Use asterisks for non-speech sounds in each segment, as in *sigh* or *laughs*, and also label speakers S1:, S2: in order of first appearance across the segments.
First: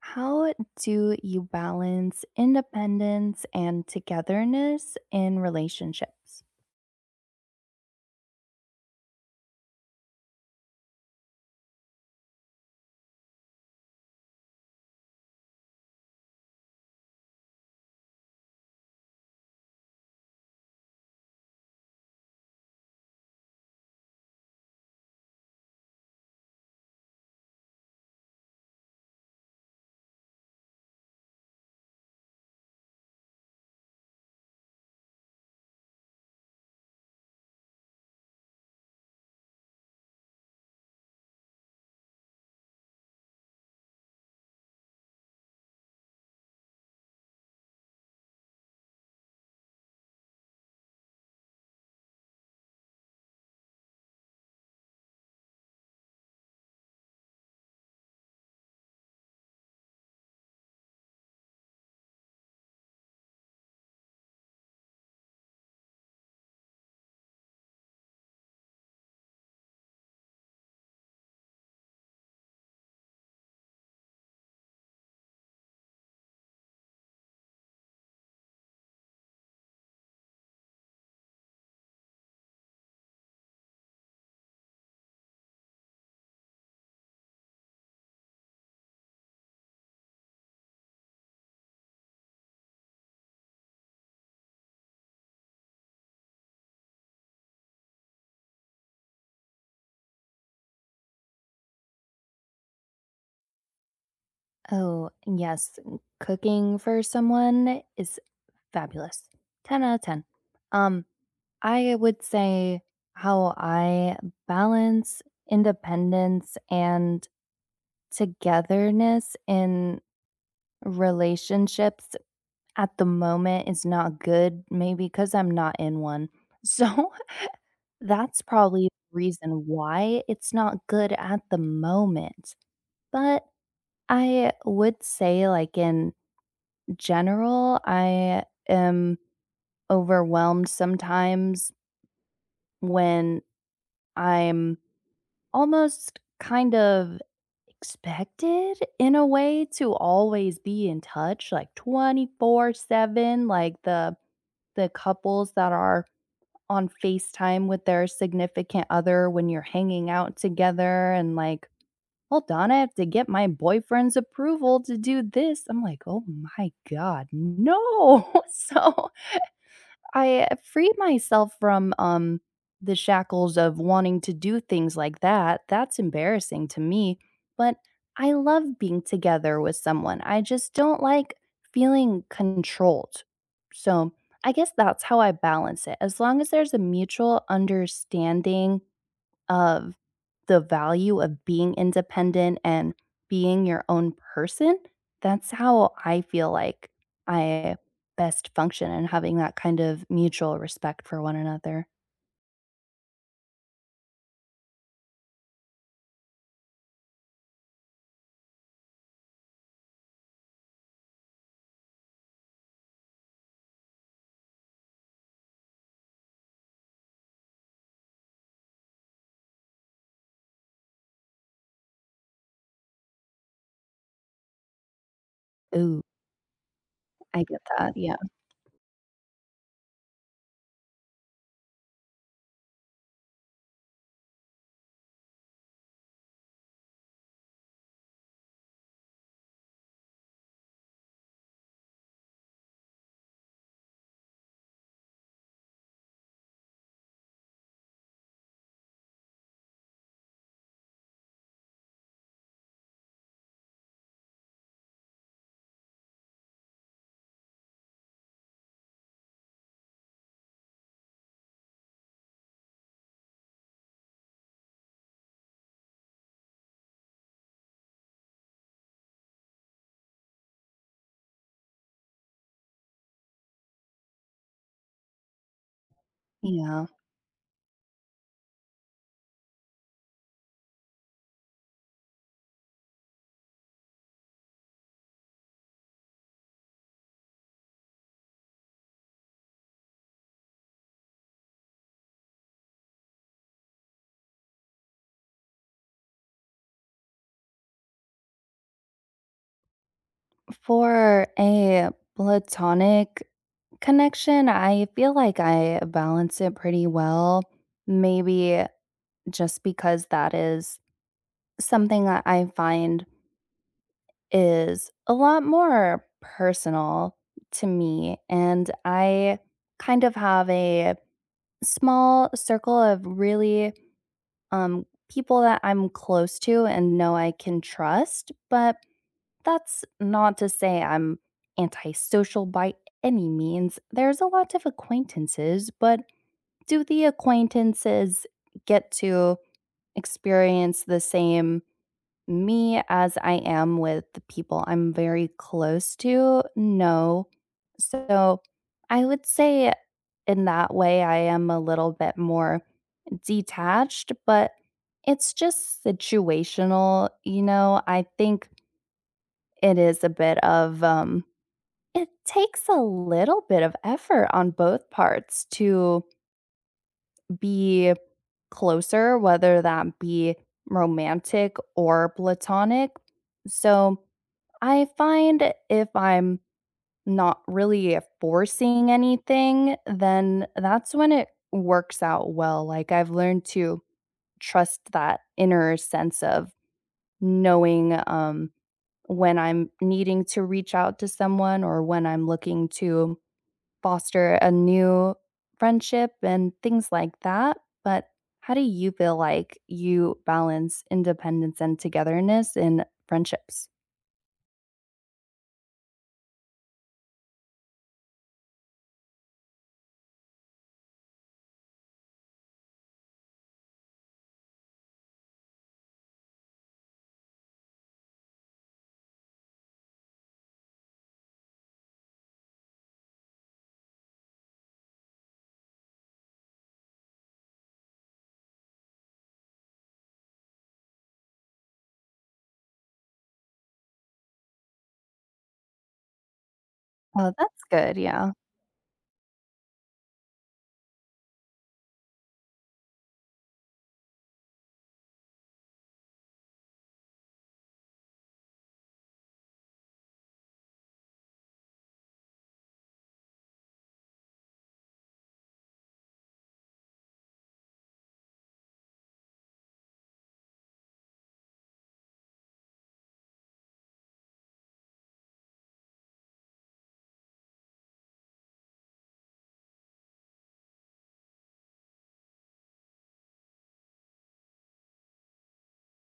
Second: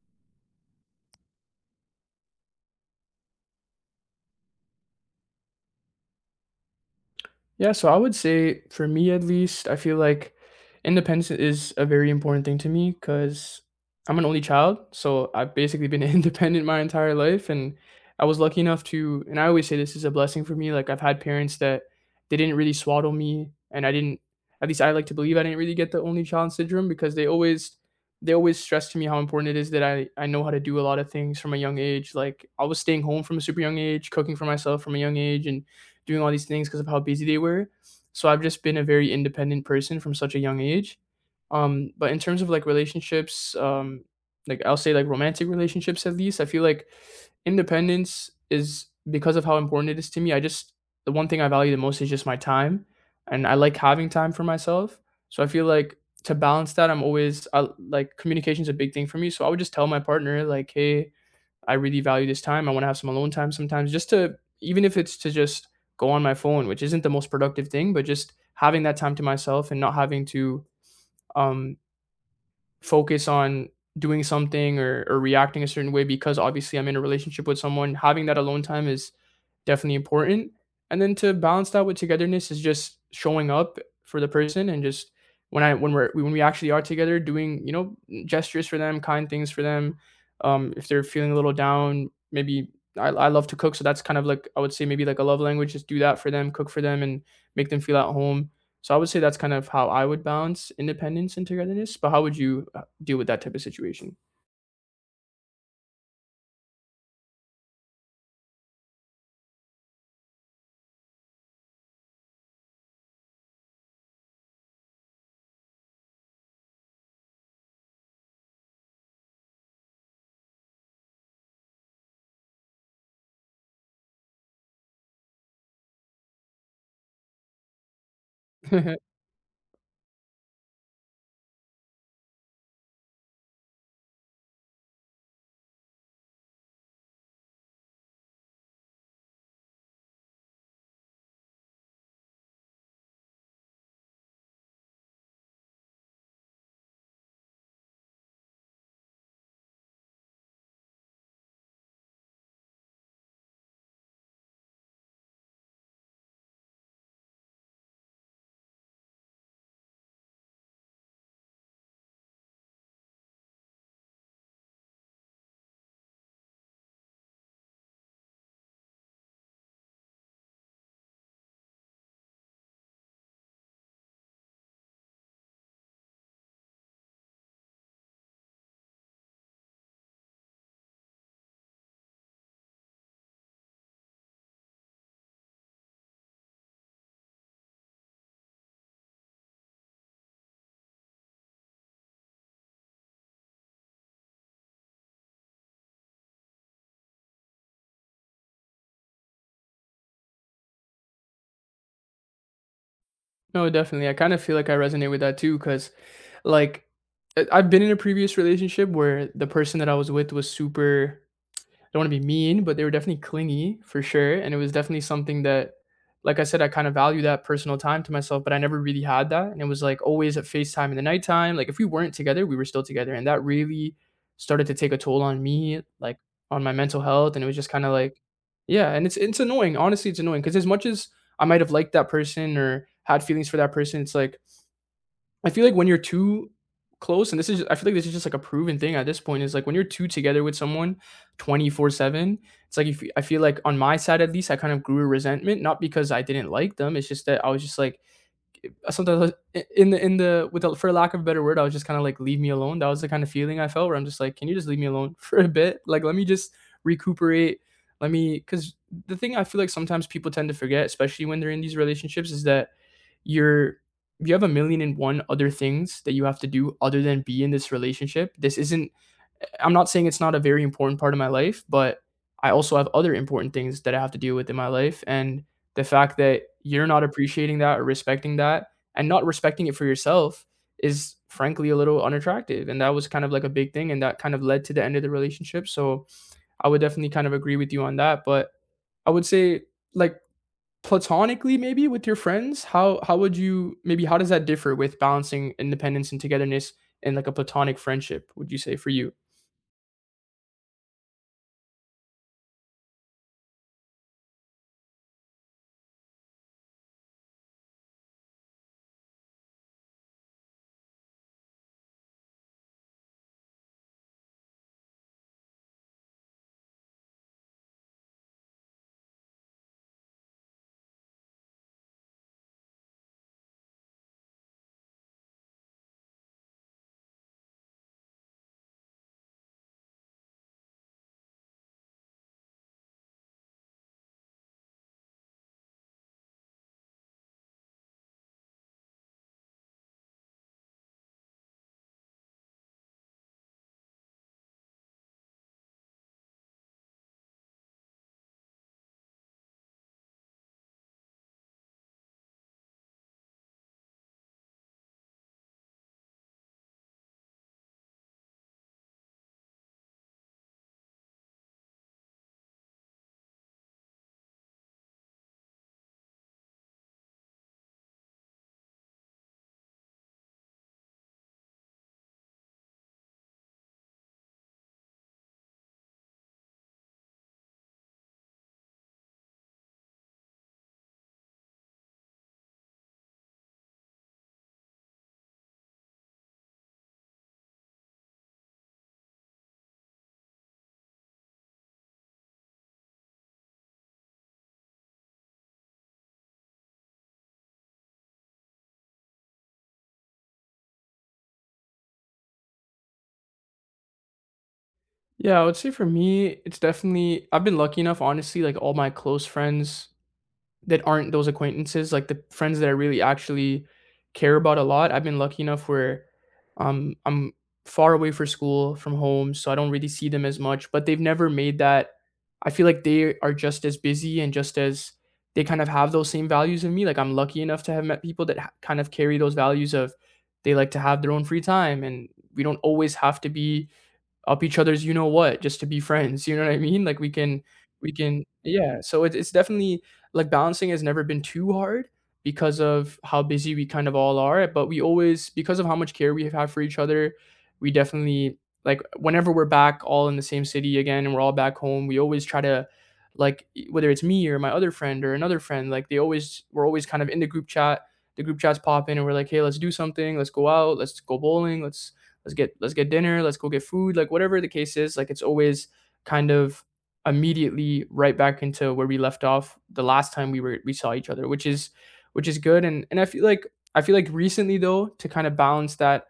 S1: How do you balance independence and togetherness in relationships?
S2: Yeah, so I would say for me at least, I feel like independence is a very important thing to me because I'm an only child. So I've basically been *laughs* independent my entire life. And I was lucky enough to, and I always say this is a blessing for me. Like I've had parents that they didn't really swaddle me. And I didn't, at least I like to believe I didn't really get the only child syndrome because they always stressed to me how important it is that I know how to do a lot of things from a young age. Like I was staying home from a super young age, cooking for myself from a young age. And doing all these things because of how busy they were. So I've just been a very independent person from such a young age. But in terms of like relationships, like I'll say like romantic relationships at least, I feel like independence is because of how important it is to me. I just The one thing I value the most is just my time, and I like having time for myself. So I feel like to balance that, like communication is a big thing for me. So I would just tell my partner like, hey, I really value this time. I want to have some alone time sometimes, just to even if it's to just go on my phone, which isn't the most productive thing, but just having that time to myself and not having to um, focus on doing something or reacting a certain way because obviously I'm in a relationship with someone. Having that alone time is definitely important. And then to balance that with togetherness is just showing up for the person and just when we actually are together, doing gestures for them, kind things for them. If they're feeling a little down, maybe I love to cook, so that's kind of like I would say maybe like a love language. Just do that for them, cook for them, and make them feel at home, so I would say that's kind of how I would balance independence and togetherness, but how would you deal with that type of situation?
S1: Oh, yes, cooking for someone is fabulous. 10 out of 10. Um, I would say how I balance independence and togetherness in relationships at the moment is not good, maybe because I'm not in one. *laughs* So that's probably
S2: *laughs*
S1: the reason why it's not good at the moment. But I would say, in general, I am overwhelmed sometimes when I'm almost kind of expected in a way to always be in touch like 24/7, like the couples that are on FaceTime with their significant other when you're hanging out together, and like, hold on, I have to get my boyfriend's approval to do this. I'm like, "Oh my god, no." *laughs* So I freed myself from, the shackles of wanting to do things like that. That's embarrassing to me, but I love being together with someone. I just don't like feeling controlled. So I guess that's how I balance it. As long as there's a mutual understanding of the value of being independent and being your own person, that's how I feel like I best function, and having that kind of mutual respect for one another.
S2: No, definitely. I kind of feel like I resonate with that too, because like I've been in a previous relationship where the person that I was with was super, don't want to be mean, but they were definitely clingy for sure. And it was definitely something that, like I said, I kind of value that personal time to myself, but I never really had that. And it was like always at FaceTime in the nighttime. Like if we weren't together, we were still together. And that really started to take a toll on me,
S1: Ooh,
S2: like on my mental health. And
S1: I
S2: it was
S1: get
S2: just kind
S1: that,
S2: of
S1: yeah.
S2: like, yeah. And it's annoying. Honestly, it's annoying. Cause as much as I might have liked that person or had feelings for that person, it's like I feel like when you're too close, and this is I feel like this is just like a proven thing at this point, is like when you're too together with someone 24/7, it's like if I feel like on my side at least I kind of grew a resentment, not because I didn't like them, it's just that I was just like sometimes I was, in the with the, for lack of a better word, I was just kind of like leave me alone. That was the kind of feeling I felt where I'm just like, can you just leave me alone *laughs* for a bit? Like let me just recuperate. Let me, cuz the thing I feel like sometimes people tend to forget, especially when they're in these relationships is that you're you have a million and one other things that you have to do other than be in this relationship. This isn't, I'm not saying it's not a very important part of my life, but I also have other important things that I have to deal with in my life. And the fact that
S1: Yeah.
S2: you're not appreciating that or respecting that and not respecting it for yourself is frankly a little unattractive. And that was kind of like a big thing. And that kind of led to the end of the relationship. So I would definitely kind of agree with you on that. But I would say like platonically maybe with your friends, how would you maybe how does that differ with balancing independence and togetherness in like a platonic friendship, would you say for you?
S1: For a platonic connection, I feel like I balance it pretty well. Maybe just because that is something that I find is a lot more personal to me. And I kind of have a small circle of really um, people that I'm close to and know I can trust. But that's not to say I'm antisocial by any means. There's a lot of acquaintances, but do the acquaintances get to experience the same me as I am with the people I'm very close to? No. So I would say in that way, I am a little bit more detached, but it's just situational. You know, I think it is a bit of, it takes a little bit of effort on both parts to be closer, whether that be romantic or platonic. So I find if I'm not really forcing anything, then that's when it works out well. Like, I've learned to trust that inner sense of knowing, when I'm needing to reach out to someone or when I'm looking to foster a new friendship and things like that. But how do you feel like you balance independence and togetherness in friendships?
S2: Yeah, I would say for me, it's definitely, I've been lucky enough, honestly, like all my close friends that aren't those acquaintances, like the friends that I really actually care about a lot. I've been lucky enough where I'm far away for school from home, so I don't really see them as much, but they've never made that. I feel like they are just as busy and just as, they kind of have those same values of me. Like I'm lucky enough to have met people that kind of carry those values of, they like to have their own free time and we don't always have to be up each other's you know what just to be friends, you know what I mean? Like, we
S1: Oh,
S2: can,
S1: that's
S2: we
S1: good.
S2: can
S1: Yeah.
S2: yeah, so it's definitely like, balancing has never been too hard because of how busy we kind of all are, but we always because of how much care we have had for each other, we definitely like, whenever we're back all in the same city again and we're all back home, we always try to, like, e whether it's me or my other friend or another friend, like, they always we're always kind of in the group chat. The group chats pop in and we're like, "Hey, let's do something. Let's go out. Let's go bowling. Let's get dinner, let's go get food, like whatever the case is, like it's always kind of immediately right back into where we left off the last time we saw each other, which is, which is good. And I feel like, I feel like recently, though, to kind of balance that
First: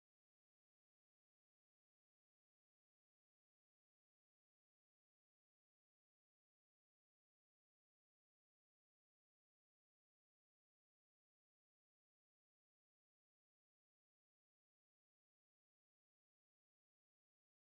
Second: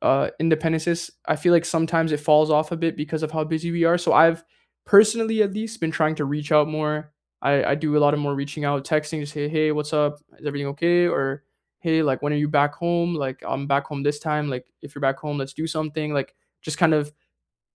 S2: independences. I feel like sometimes it falls off a bit because of how busy we are. So I've personally, at least, been trying to reach out more. I do a lot of more reaching out, texting, just hey, what's up? Is everything okay? Or hey, like when are you back home? Like I'm back home this time. Like if you're back home, let's do something. Like just kind of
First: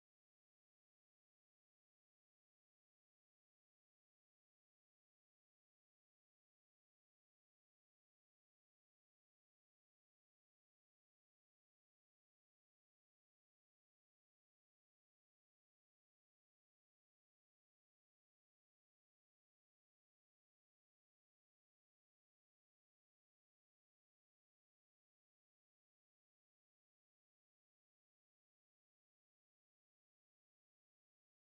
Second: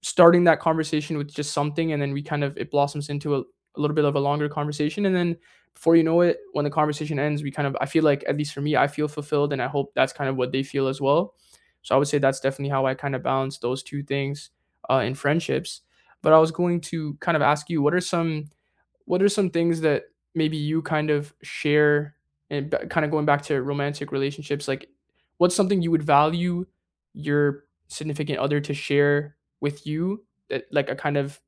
S2: starting that conversation with just something, and then we kind of it blossoms into a little bit of a longer conversation, and then before you know it when the conversation ends, we kind of, I feel like at least for me I feel fulfilled, and I hope that's kind of what they feel as well. So I would say that's definitely how I kind of balance those two things, in friendships. But I was going to kind of ask you, what are some, things that maybe you kind of share, and kind of going back to romantic relationships, like what's something you would value your significant other to share with you, that like, a kind of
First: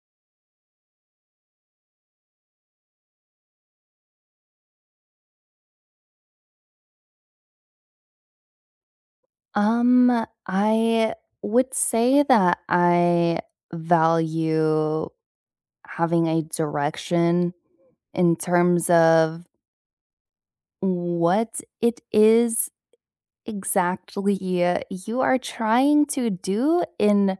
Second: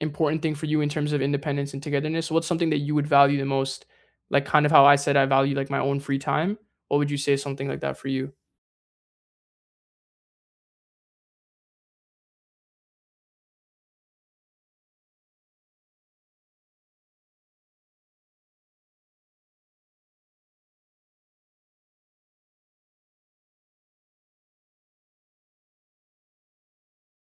S2: important thing for you in terms of independence and togetherness? What's something that you would value the most, like kind of how I said I value like my own free time? What would you say is something like that for you?
S1: I would say that I value having a direction in terms of what it is exactly you are trying to do in—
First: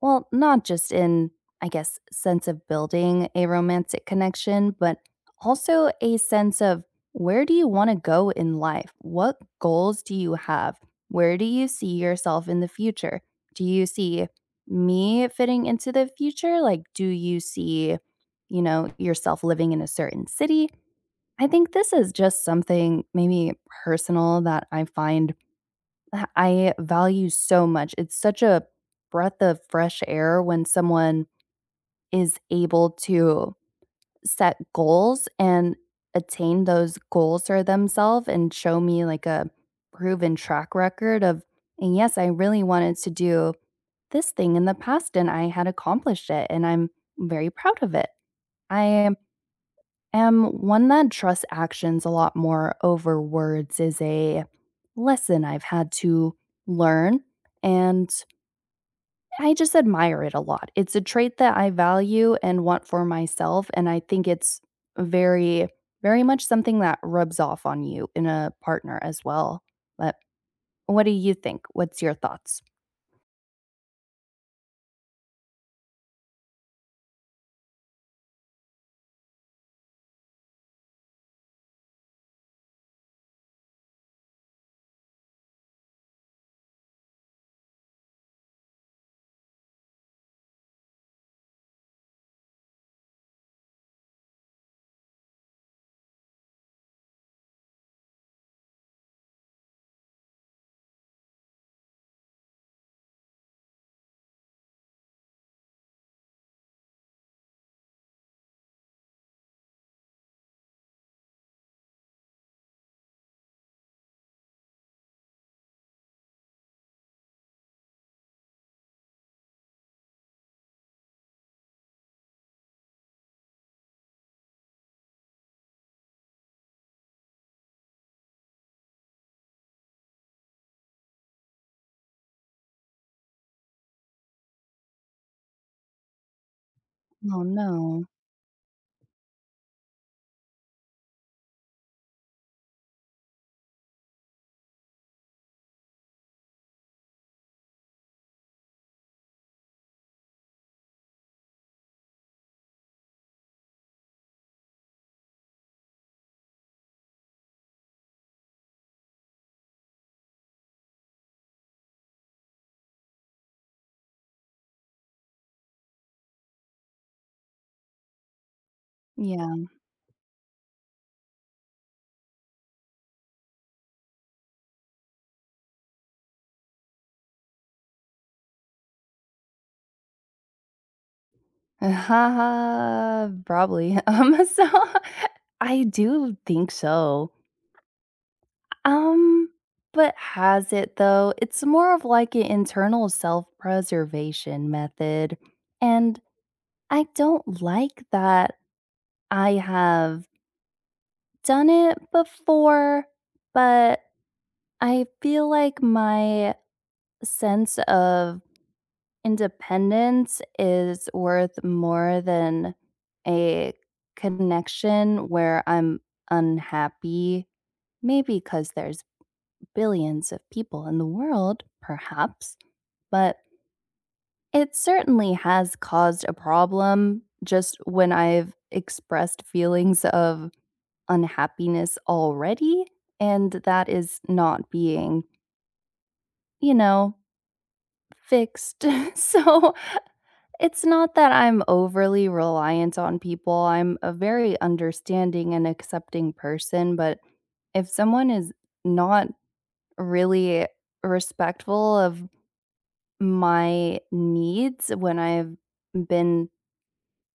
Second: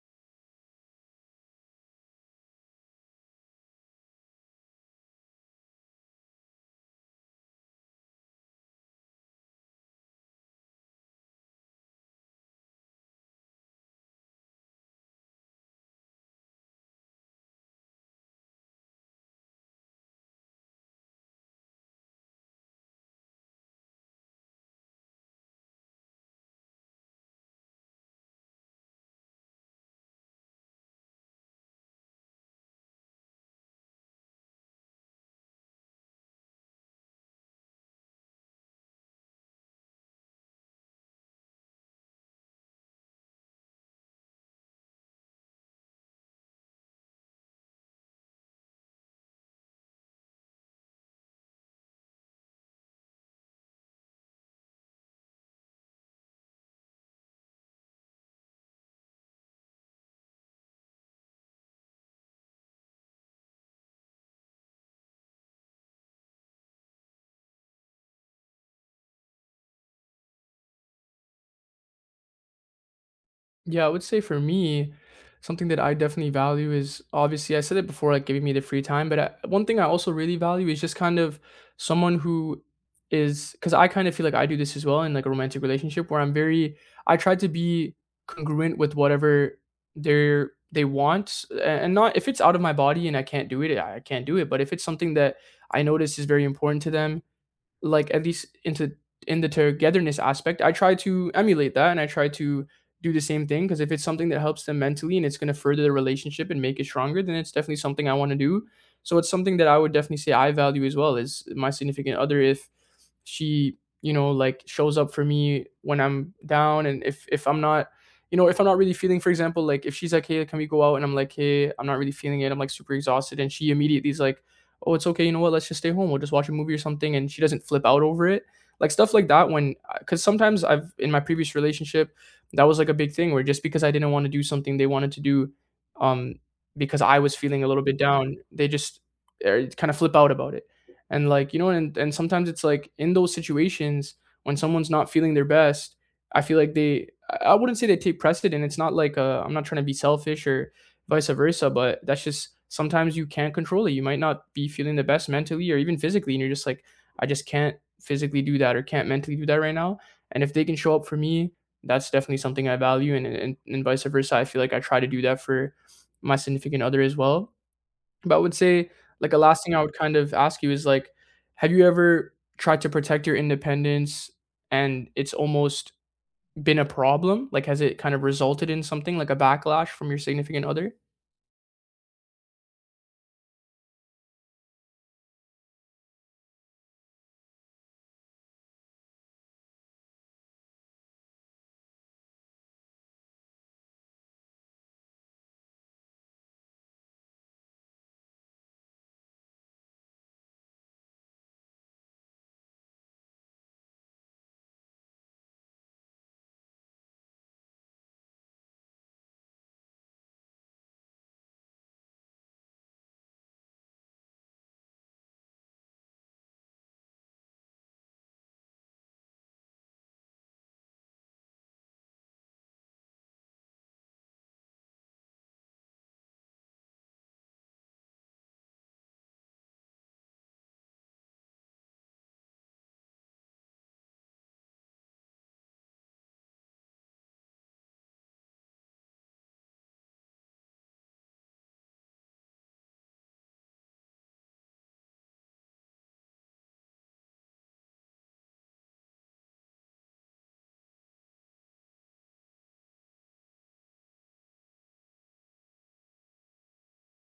S1: well, not just in, I guess, sense of building a romantic connection, but also a sense of, where do you want to go in life? What goals do you have? Where do you see yourself in the future? Do you see me fitting into the future? Like, do you see, you know, yourself living in a certain city? I think this is just something maybe personal that I find I value so much. It's such a breath of fresh air when someone is able to set goals and attain those goals for themselves and show me like a proven track record of, and yes, I really wanted to do this thing in the past and I had accomplished it and I'm very proud of it. I am one that trusts actions a lot more over words, is a lesson I've had to learn, and I just admire it a lot. It's a trait that I value and want for myself, and I think it's very very much something that rubs off on you in a partner as well. But what do you think? What's your thoughts?
S2: Yeah, I would say for me, something that I definitely value is, obviously I said it before, like giving me the free time. But I, one thing I also really value is just kind of someone who is, because I kind of feel like I do this as well in like a romantic relationship where I'm very, I try to be congruent with whatever they want, and not if it's out of my body and I can't do it, I can't do it. But if it's something that I notice is very important to them, like at least into in the togetherness aspect, I try to emulate that and I try to do the same thing because if it's something that helps them mentally and it's going to further the relationship and make it stronger, then it's definitely something I want to do. So it's something that I would definitely say I value as well. Is my significant other, if she, you know, like shows up for me when I'm down, and if I'm not, you know, if I'm not really feeling, for example, like if she's like, hey, can we go out? And I'm like, hey, I'm not really feeling it. I'm like super exhausted. And she immediately is like, oh, it's okay, you know what, let's just stay home. We'll just watch a movie or something. And she doesn't flip out over it. Like stuff like that, when, because sometimes I've, in my previous relationship, that was like a big thing where just because I didn't want to do something they wanted to do, um, because I was
S1: Oh,
S2: feeling a little bit
S1: no.
S2: down, they just kind of flip out about it. And like, you know, and sometimes it's like in those situations when someone's not feeling their best, I feel like they, I wouldn't say they take precedent. It's not like, I'm not trying to be selfish or vice versa. But that's just sometimes you can't control it. You might not be feeling the best mentally or even physically, and you're just like, I just can't physically do that or can't mentally do that right now. And if they can show up for me, that's definitely something I value, and vice versa. I feel like I try to do that for my significant other as well. But I would say like a
S1: Yeah.
S2: last thing I would kind of ask you is like, have you ever tried to protect your independence and it's almost been a problem? Like, has it kind of resulted in something like a backlash from your significant other?
S1: *laughs* Haha, probably. *laughs* *laughs* I do think so. Um, but has it though? It's more of like an internal self-preservation method, and I don't like that I have done it before, but I feel like my sense of independence is worth more than a connection where I'm unhappy. Maybe because there's billions of people in the world, perhaps, but it certainly has caused a problem just when I've expressed feelings of unhappiness already, and that is not being, you know, fixed. *laughs* So it's not that I'm overly reliant on people. I'm a very understanding and accepting person, but if someone is not really respectful of my needs when I've been,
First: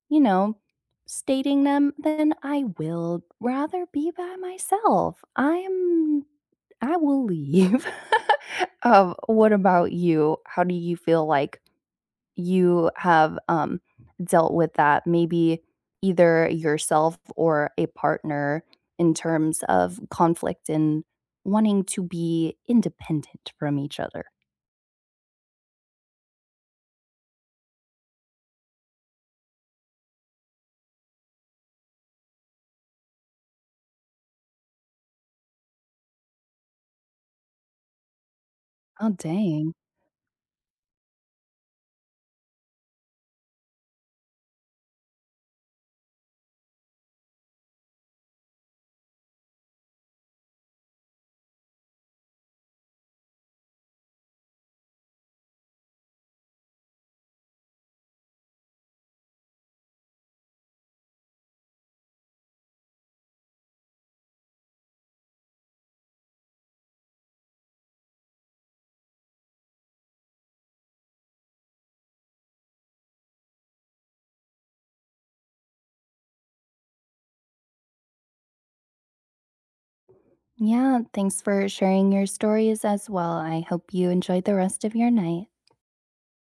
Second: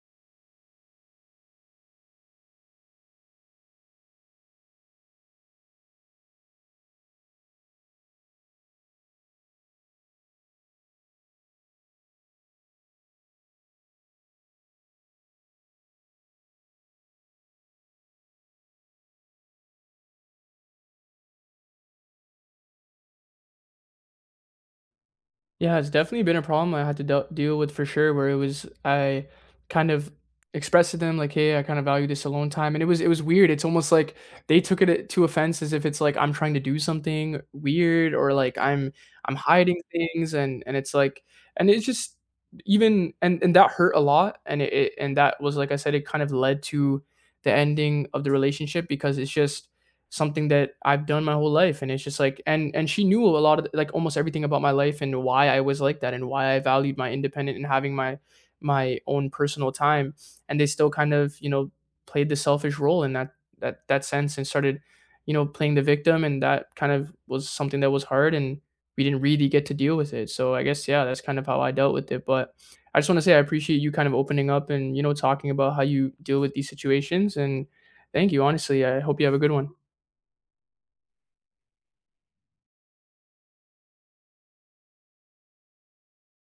S1: you know, stating them, then I will rather be by myself. I will leave. *laughs* What about you? How do you feel like you have, dealt with that? Maybe either yourself or a partner in terms of conflict and wanting to be independent from each other?
S2: Yeah, it's definitely been a problem I had to del deal with for sure, where it was I kind of expressed to them like, "Hey, I kinda value this alone time," and it was weird, it's almost like they took it to offense as if it's like I'm trying to do something weird or like
S1: Oh,
S2: I'm
S1: dang.
S2: hiding things, and it's like, and it's just, even, and that hurt a lot, and it and that was, like I said, it kind of led to the ending of the relationship because it's just something that I've done my whole life, and it's just like, and she knew a lot of like almost everything about my life and why I was like that and why I valued my independent and having my, my own personal time, and they still kind of, you know, played the selfish role in that, that sense and started, you know, playing the victim, and that kind of was something that was hard and we didn't really get to deal with it. So I guess yeah, that's kind of how I dealt with it, but I just want to say I appreciate you kind of opening up and, you know, talking about how you deal with these situations, and thank you honestly. I hope you have a good one.
S1: Yeah, thanks for sharing your stories as well. I hope you enjoyed the rest of your night.